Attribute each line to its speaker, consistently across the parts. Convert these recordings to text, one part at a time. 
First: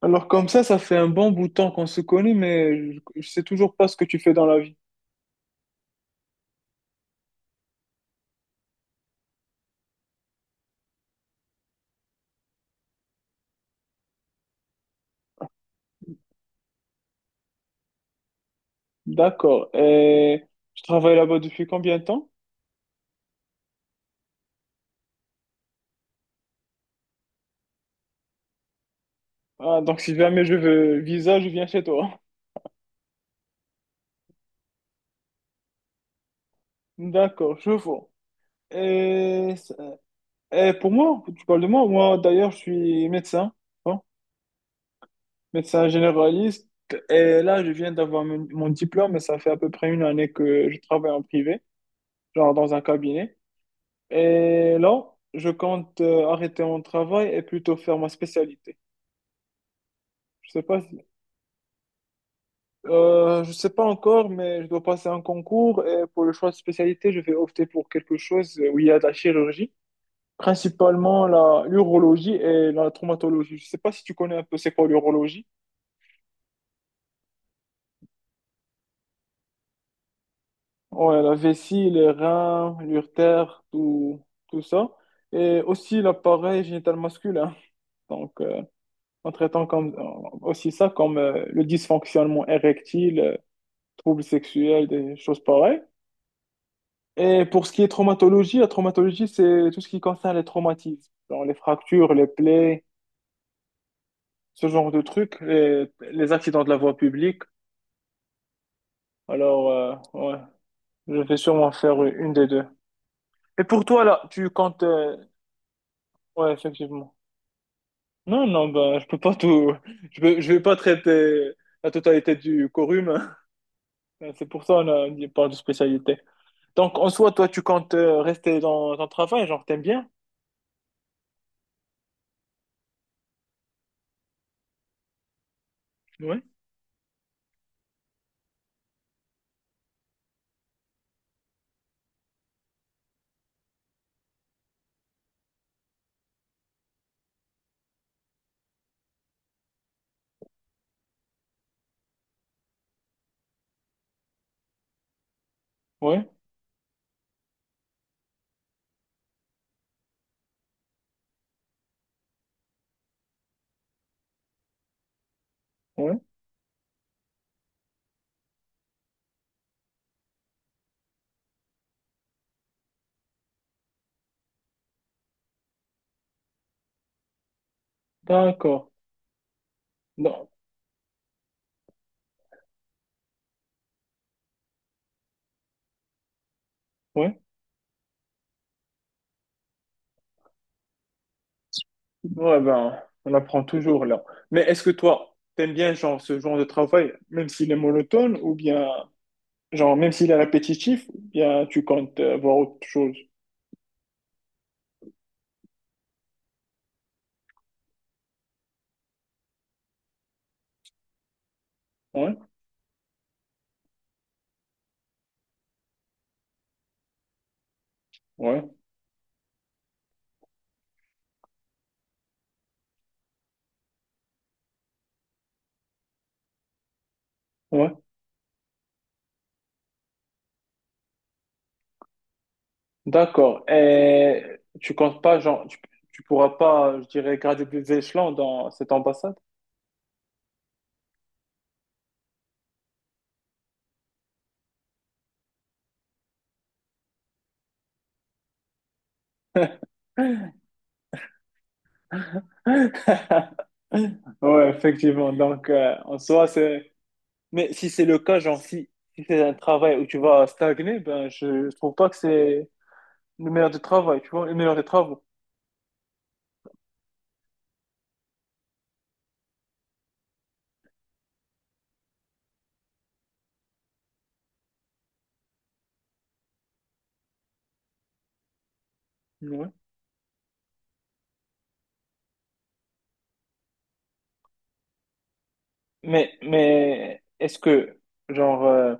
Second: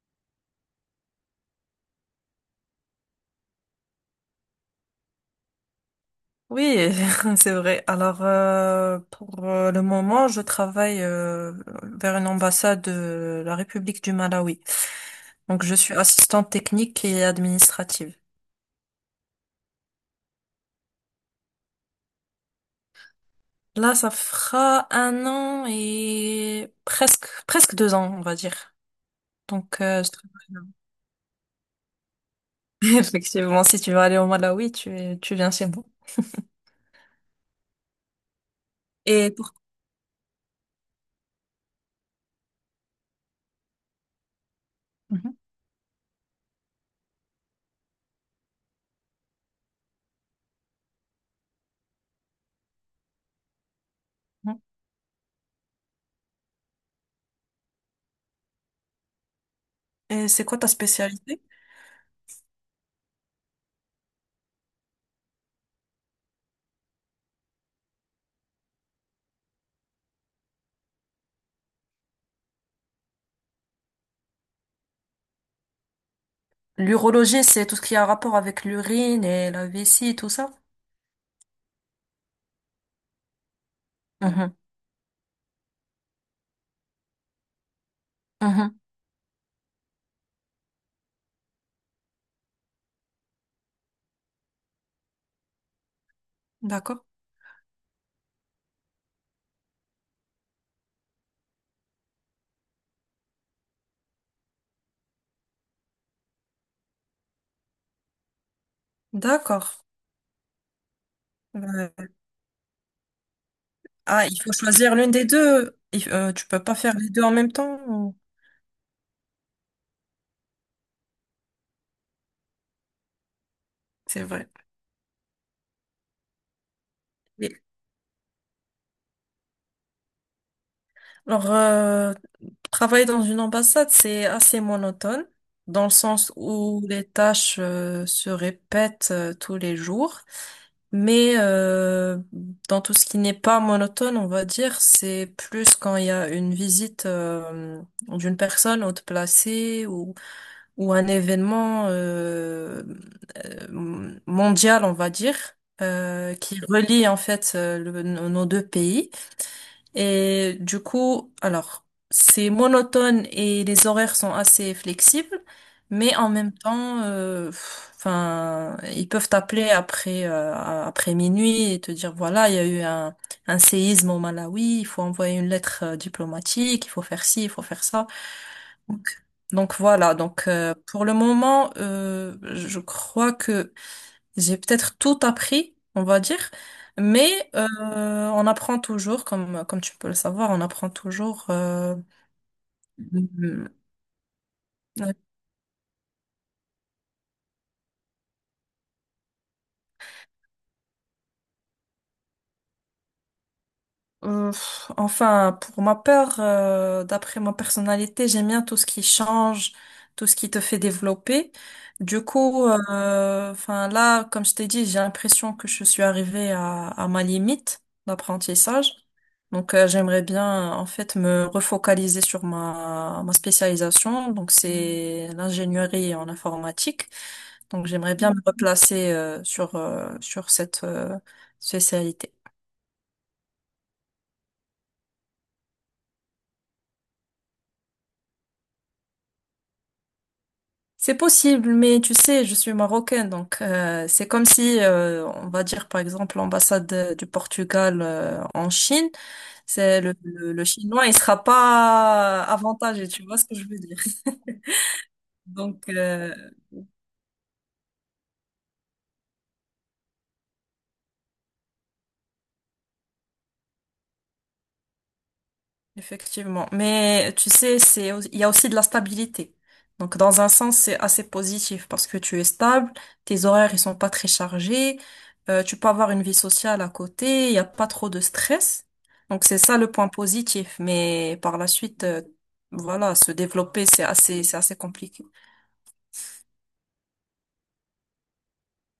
Speaker 1: Alors comme ça fait un bon bout de temps qu'on se connaît, mais je sais toujours pas ce que tu fais dans la vie.
Speaker 2: Oui, c'est vrai. Alors, pour le moment, je travaille vers une ambassade de la République du Malawi. Donc, je suis assistante technique et administrative.
Speaker 1: D'accord. Et tu travailles là-bas depuis combien de temps?
Speaker 2: Là, ça fera un an et presque deux ans, on va dire.
Speaker 1: Ah,
Speaker 2: Donc,
Speaker 1: donc
Speaker 2: je
Speaker 1: si jamais
Speaker 2: travaille
Speaker 1: je
Speaker 2: là.
Speaker 1: veux visa, je viens chez toi.
Speaker 2: Effectivement, si tu veux aller au Malawi, tu viens chez moi.
Speaker 1: D'accord, je vois.
Speaker 2: Et pour,
Speaker 1: Et, et pour moi, tu parles de moi, moi d'ailleurs, je suis médecin, hein, médecin généraliste. Et là, je viens d'avoir mon diplôme, et ça fait à peu près une année que je travaille en privé, genre dans un cabinet. Et là, je compte arrêter mon travail et plutôt faire ma spécialité.
Speaker 2: et c'est
Speaker 1: Je
Speaker 2: quoi
Speaker 1: sais
Speaker 2: ta
Speaker 1: pas si-
Speaker 2: spécialité?
Speaker 1: je sais pas encore, mais je dois passer un concours et pour le choix de spécialité, je vais opter pour quelque chose où il y a de la chirurgie, principalement la l'urologie et la traumatologie. Je sais pas si tu connais un peu c'est quoi l'urologie.
Speaker 2: L'urologie, c'est tout ce qui a rapport avec l'urine et la vessie et tout ça?
Speaker 1: Ouais, la vessie, les reins, l'urtère, tout,
Speaker 2: Mhm.
Speaker 1: tout ça. Et aussi l'appareil génital masculin. Donc,
Speaker 2: Mhm.
Speaker 1: en traitant comme, aussi ça comme le dysfonctionnement érectile, troubles sexuels, des choses pareilles.
Speaker 2: D'accord.
Speaker 1: Et pour ce qui est traumatologie, la traumatologie, c'est tout ce qui concerne les traumatismes, genre les fractures, les plaies, ce genre de trucs, les accidents de la voie publique. Alors,
Speaker 2: D'accord.
Speaker 1: ouais, je vais sûrement faire
Speaker 2: Ouais.
Speaker 1: une des deux. Et pour toi, là,
Speaker 2: Ah, il
Speaker 1: tu
Speaker 2: faut
Speaker 1: comptes...
Speaker 2: choisir l'une
Speaker 1: euh,
Speaker 2: des deux. Tu
Speaker 1: Ouais,
Speaker 2: peux pas faire les
Speaker 1: effectivement.
Speaker 2: deux en même temps. Ou-
Speaker 1: Non, non, ben, je peux pas tout. Je vais pas traiter la totalité du quorum.
Speaker 2: c'est
Speaker 1: Hein. C'est
Speaker 2: vrai.
Speaker 1: pour ça on parle de spécialité. Donc, en soi, toi,
Speaker 2: Oui.
Speaker 1: tu comptes rester dans ton travail, genre, t'aimes bien?
Speaker 2: Alors, travailler dans une ambassade, c'est assez monotone, dans le sens
Speaker 1: Ouais.
Speaker 2: où les tâches se répètent tous les jours. Mais dans tout ce qui n'est pas monotone, on va dire, c'est plus quand il y a une visite d'une personne haute placée ou un événement. Mondiale, on va dire,
Speaker 1: Ouais,
Speaker 2: qui relie en fait nos deux pays. Et du coup, alors, c'est monotone et les horaires sont assez flexibles, mais
Speaker 1: ouais.
Speaker 2: en même temps, enfin, ils peuvent t'appeler après après minuit et te dire voilà, il y a eu un séisme au Malawi, il faut envoyer une lettre diplomatique, il faut faire ci, il faut faire ça.
Speaker 1: D'accord.
Speaker 2: Donc, donc voilà,
Speaker 1: Non.
Speaker 2: donc pour le moment, je crois que j'ai peut-être tout appris, on va dire, mais
Speaker 1: Ouais.
Speaker 2: euh, on apprend toujours, comme tu peux le savoir, on apprend toujours.
Speaker 1: Ouais, ben, on apprend
Speaker 2: Euh,
Speaker 1: toujours là. Mais est-ce que toi, t'aimes bien genre ce genre de travail, même s'il est monotone, ou bien genre même s'il est répétitif, ou bien tu comptes voir autre chose?
Speaker 2: euh, enfin, pour ma part, d'après ma personnalité, j'aime bien tout ce qui change, tout ce qui te fait développer. Du
Speaker 1: Ouais,
Speaker 2: coup, enfin là, comme je t'ai dit, j'ai l'impression que je suis arrivée à ma limite
Speaker 1: ouais,
Speaker 2: d'apprentissage. Donc, j'aimerais bien, en fait, me refocaliser sur ma spécialisation. Donc, c'est l'ingénierie en informatique. Donc,
Speaker 1: ouais.
Speaker 2: j'aimerais bien me replacer, sur, sur cette, spécialité.
Speaker 1: D'accord. Et tu comptes pas genre tu pourras pas, je dirais, graduer des échelons dans cette ambassade?
Speaker 2: C'est possible, mais tu sais, je suis marocaine, donc c'est comme si, on va dire par exemple l'ambassade du Portugal en Chine, c'est le chinois, il sera pas avantagé, tu vois ce que je veux dire.
Speaker 1: Ouais, effectivement. Donc,
Speaker 2: Donc,
Speaker 1: en soi, c'est. Mais si c'est le cas, genre, si c'est un travail où tu vas stagner, ben, je trouve pas que c'est le meilleur des travail, tu vois, le meilleur des travaux.
Speaker 2: effectivement. Mais tu sais, il y a aussi de la stabilité. Donc, dans un sens, c'est assez positif parce que tu es stable, tes horaires, ils sont pas très chargés, tu peux avoir une vie sociale à côté, il n'y a pas trop de stress. Donc, c'est
Speaker 1: Ouais.
Speaker 2: ça le point positif. Mais par la suite, voilà, se développer, c'est assez compliqué.
Speaker 1: Mais est-ce que, genre,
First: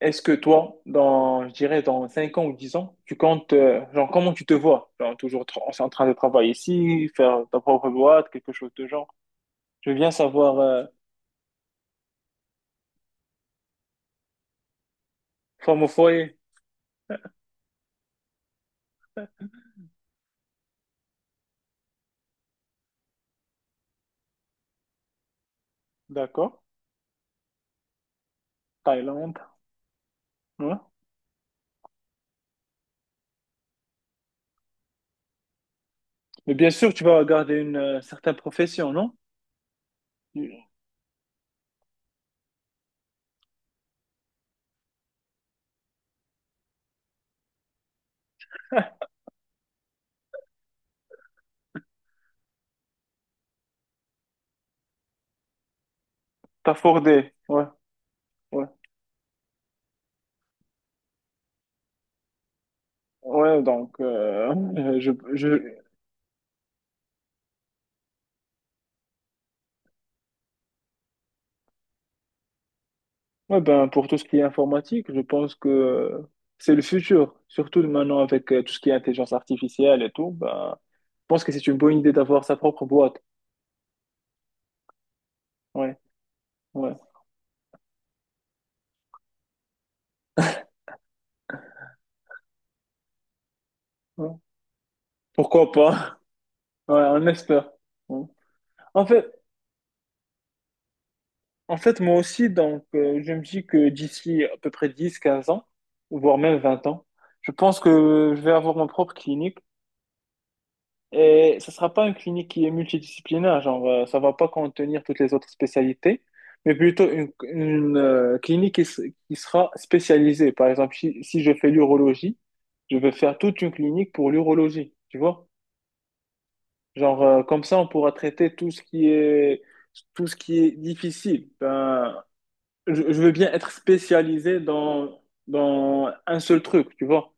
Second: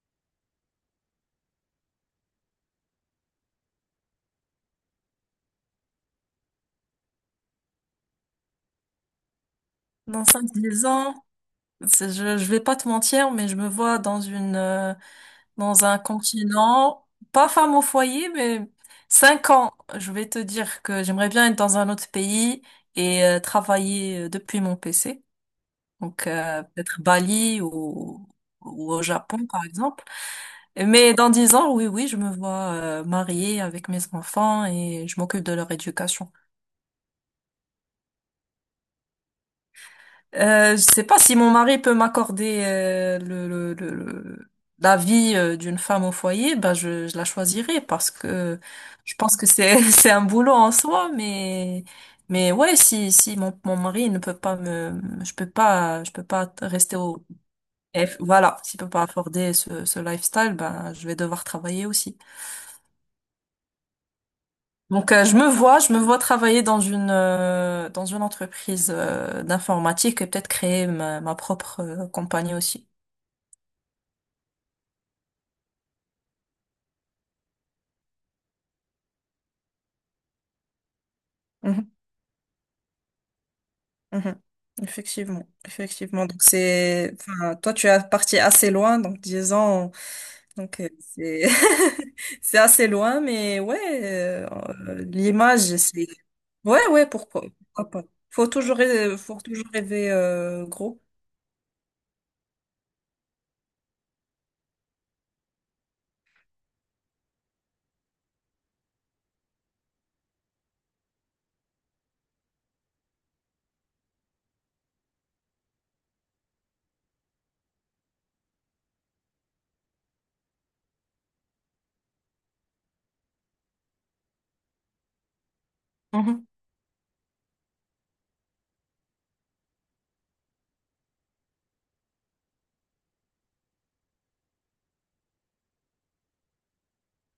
Speaker 1: est-ce que toi, dans, je dirais, dans 5 ans ou 10 ans, tu comptes, genre, comment tu te vois? Genre, toujours en train de travailler ici, faire ta propre boîte, quelque chose de genre. Je veux bien
Speaker 2: Dans cinq
Speaker 1: savoir,
Speaker 2: dix ans, je vais pas te mentir, mais je me vois dans une,
Speaker 1: femme
Speaker 2: dans
Speaker 1: au
Speaker 2: un
Speaker 1: foyer,
Speaker 2: continent, pas femme au foyer, mais cinq ans. Je vais te dire que j'aimerais bien être dans un autre pays et travailler depuis mon PC. Donc
Speaker 1: d'accord,
Speaker 2: peut-être Bali ou au
Speaker 1: Thaïlande,
Speaker 2: Japon, par exemple.
Speaker 1: ouais.
Speaker 2: Mais dans dix ans, oui, je me vois mariée avec mes enfants et je m'occupe de leur éducation.
Speaker 1: Mais bien sûr, tu vas garder une certaine profession, non?
Speaker 2: Je sais pas si mon mari peut m'accorder la vie d'une femme au foyer, je la choisirais parce que je pense que c'est c'est un boulot en soi, mais ouais si si mon mari ne peut pas me je peux pas
Speaker 1: T'as
Speaker 2: rester au
Speaker 1: fordé, ouais,
Speaker 2: F voilà
Speaker 1: ouais.
Speaker 2: s'il peut pas afforder ce lifestyle ben je vais devoir travailler aussi.
Speaker 1: Ouais, donc,
Speaker 2: Donc je me vois travailler dans une entreprise d'informatique et peut-être créer ma propre compagnie aussi.
Speaker 1: ouais, ben, pour tout ce qui est informatique, je pense que c'est le futur. Surtout maintenant avec tout ce qui est intelligence artificielle et tout, ben, pense que c'est une
Speaker 2: Mhm,
Speaker 1: bonne idée d'avoir sa propre boîte.
Speaker 2: mhm. Effectivement,
Speaker 1: Ouais,
Speaker 2: effectivement. Donc
Speaker 1: ouais,
Speaker 2: c'est, enfin, toi tu es parti assez loin, donc 10 ans, donc c'est c'est assez loin, mais ouais,
Speaker 1: ouais. Pourquoi
Speaker 2: l'image c'est,
Speaker 1: pas?
Speaker 2: ouais
Speaker 1: Ouais,
Speaker 2: ouais
Speaker 1: on
Speaker 2: pourquoi,
Speaker 1: espère.
Speaker 2: pourquoi pas.
Speaker 1: Ouais. En fait,
Speaker 2: Faut toujours rêver gros.
Speaker 1: en fait, moi aussi, donc, je me dis que d'ici à peu près 10-15 ans, voire même 20 ans, je pense que je vais avoir ma propre clinique. Et ça sera pas une clinique qui est multidisciplinaire, genre, ça va pas contenir toutes les autres spécialités, mais plutôt une clinique qui, qui sera spécialisée. Par exemple, si je fais l'urologie, je vais faire toute une clinique pour l'urologie, tu vois?
Speaker 2: Mhm,
Speaker 1: Genre, comme ça, on pourra traiter tout ce qui est, tout ce qui est difficile. Ben, je veux bien être spécialisé dans un seul truc, tu vois.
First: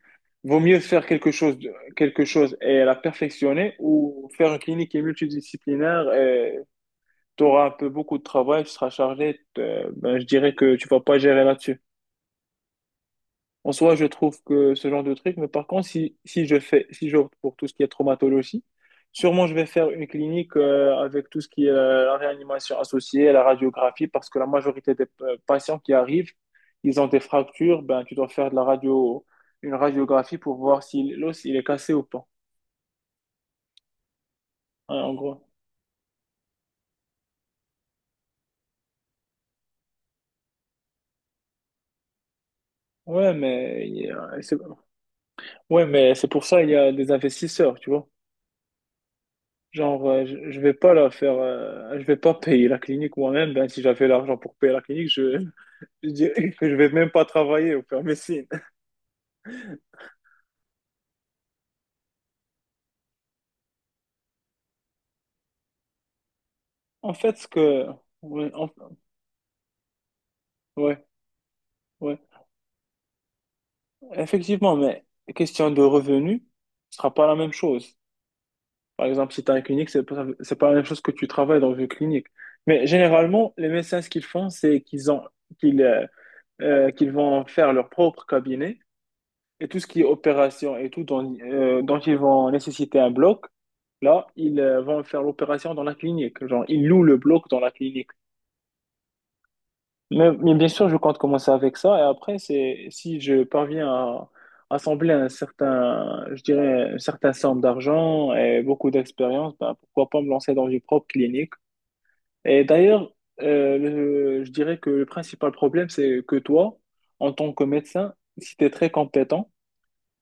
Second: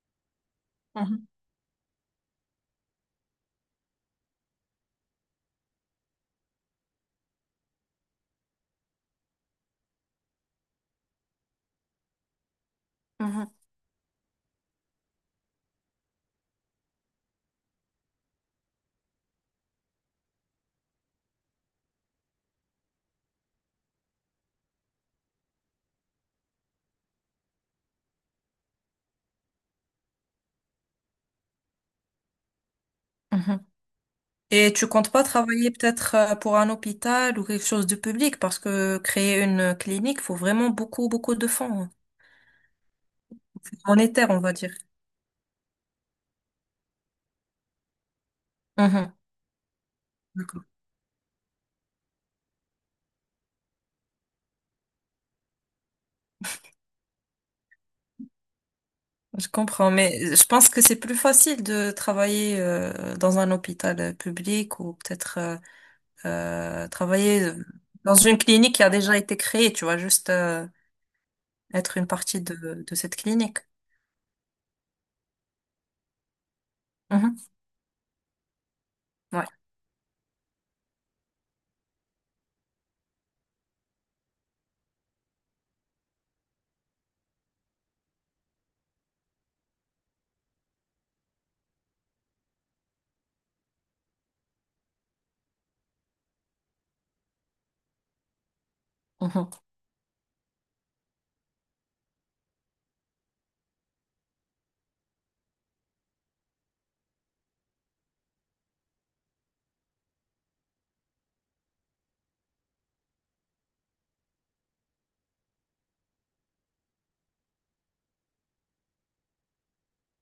Speaker 1: Vaut mieux faire
Speaker 2: mhm,
Speaker 1: quelque chose, quelque chose et la perfectionner ou faire une clinique qui est multidisciplinaire et tu auras un peu beaucoup de travail, tu seras chargé. Ben, je dirais que tu vas pas gérer là-dessus.
Speaker 2: mhm,
Speaker 1: En soi, je trouve que ce genre de truc, mais par contre, si, si je fais, si j'opte pour tout ce qui est traumatologie, sûrement je vais faire une clinique avec tout ce qui est la réanimation associée, la radiographie, parce que la majorité des patients qui arrivent, ils ont des fractures, ben tu dois faire de la radio, une radiographie pour voir si l'os il est cassé ou pas,
Speaker 2: mhm. Et tu
Speaker 1: hein,
Speaker 2: comptes
Speaker 1: en
Speaker 2: pas
Speaker 1: gros.
Speaker 2: travailler peut-être pour un hôpital ou quelque chose de public parce que créer une clinique faut vraiment beaucoup de fonds, hein.
Speaker 1: Ouais, mais il y
Speaker 2: Monétaire
Speaker 1: a-
Speaker 2: on va
Speaker 1: c'est-
Speaker 2: dire.
Speaker 1: ouais, mais c'est pour ça il y a des investisseurs, tu vois. Genre, je
Speaker 2: Mhm.
Speaker 1: vais pas la faire, je vais pas payer la clinique moi-même. Ben, si j'avais l'argent pour payer la clinique, je dirais que je vais même pas travailler au faire médecine.
Speaker 2: Je comprends, mais je pense que c'est plus facile de travailler dans un hôpital public ou peut-être
Speaker 1: En fait,
Speaker 2: travailler
Speaker 1: ce que,
Speaker 2: dans une
Speaker 1: ouais,
Speaker 2: clinique qui a déjà été créée, tu vois, juste
Speaker 1: ouais,
Speaker 2: être une
Speaker 1: ouais.
Speaker 2: partie de cette clinique.
Speaker 1: Effectivement, mais question de revenus, ce sera pas la
Speaker 2: Mhm.
Speaker 1: même chose. Par exemple, si
Speaker 2: Ouais.
Speaker 1: tu as une clinique, c'est pas la même chose que tu travailles dans une clinique. Mais généralement, les médecins, ce qu'ils font, c'est qu'ils, euh, qu'ils vont faire leur propre cabinet. Et tout ce qui est opération et tout dont ils vont nécessiter un bloc, là, ils vont faire l'opération dans la clinique. Genre, ils louent le bloc dans la clinique.
Speaker 2: Mhm.
Speaker 1: Mais bien sûr, je compte commencer avec ça. Et après, c'est si je parviens à assembler un certain, je dirais, une certaine somme d'argent et beaucoup d'expérience, ben, pourquoi pas me lancer dans une propre clinique. Et d'ailleurs, je dirais que le principal problème, c'est que toi, en tant que médecin, si tu es très compétent,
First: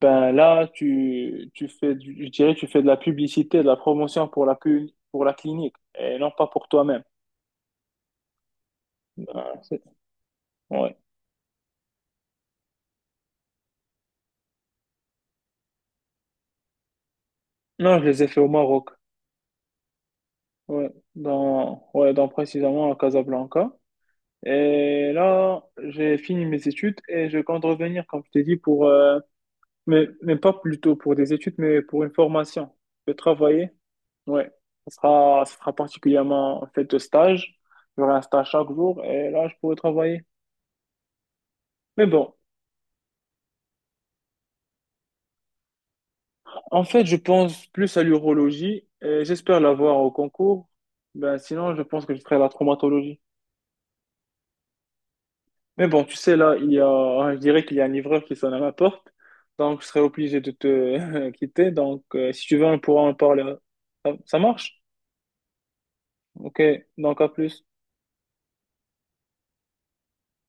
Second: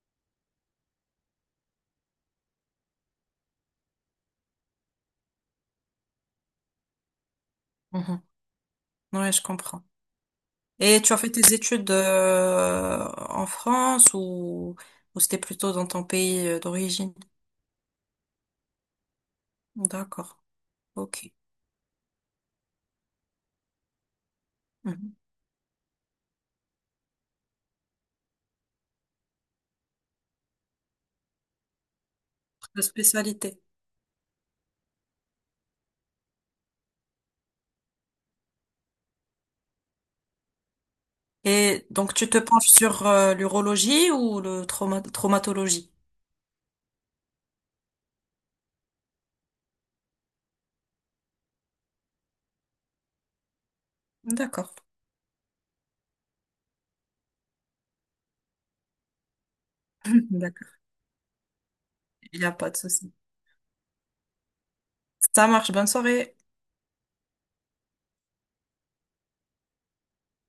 Speaker 1: ben là, tu fais je dirais, tu fais de la publicité, de la promotion pour pour la clinique et non pas pour toi-même.
Speaker 2: Mhm. Ouais, je
Speaker 1: Ah, c'est-
Speaker 2: comprends.
Speaker 1: ouais.
Speaker 2: Et tu as fait tes études en France ou c'était plutôt dans ton pays d'origine?
Speaker 1: Non, je les ai fait au Maroc.
Speaker 2: D'accord.
Speaker 1: Ouais,
Speaker 2: Ok.
Speaker 1: ouais, dans précisément à Casablanca. Et
Speaker 2: Mhm.
Speaker 1: là, j'ai fini mes études et je compte revenir, comme je t'ai dit, pour, mais pas plutôt pour des études, mais pour une formation.
Speaker 2: La
Speaker 1: Je vais
Speaker 2: spécialité.
Speaker 1: travailler. Ouais, ce sera particulièrement fait de stage. J'aurai un stage chaque jour et là, je pourrai travailler.
Speaker 2: Et
Speaker 1: Mais
Speaker 2: donc, tu
Speaker 1: bon,
Speaker 2: te penches sur l'urologie ou le traumatologie?
Speaker 1: en fait, je pense plus à l'urologie et j'espère l'avoir au concours. Ben, sinon, je pense que je ferai la traumatologie.
Speaker 2: D'accord.
Speaker 1: Mais bon, tu sais, là, il y a, je dirais qu'il y a un livreur qui sonne à ma porte. Donc, je serai obligé de
Speaker 2: D'accord.
Speaker 1: te quitter. Donc,
Speaker 2: Il
Speaker 1: si
Speaker 2: n'y a
Speaker 1: tu veux,
Speaker 2: pas de
Speaker 1: on pourra
Speaker 2: souci.
Speaker 1: en parler. Ça marche?
Speaker 2: Ça marche. Bonne soirée.
Speaker 1: Ok, donc à plus.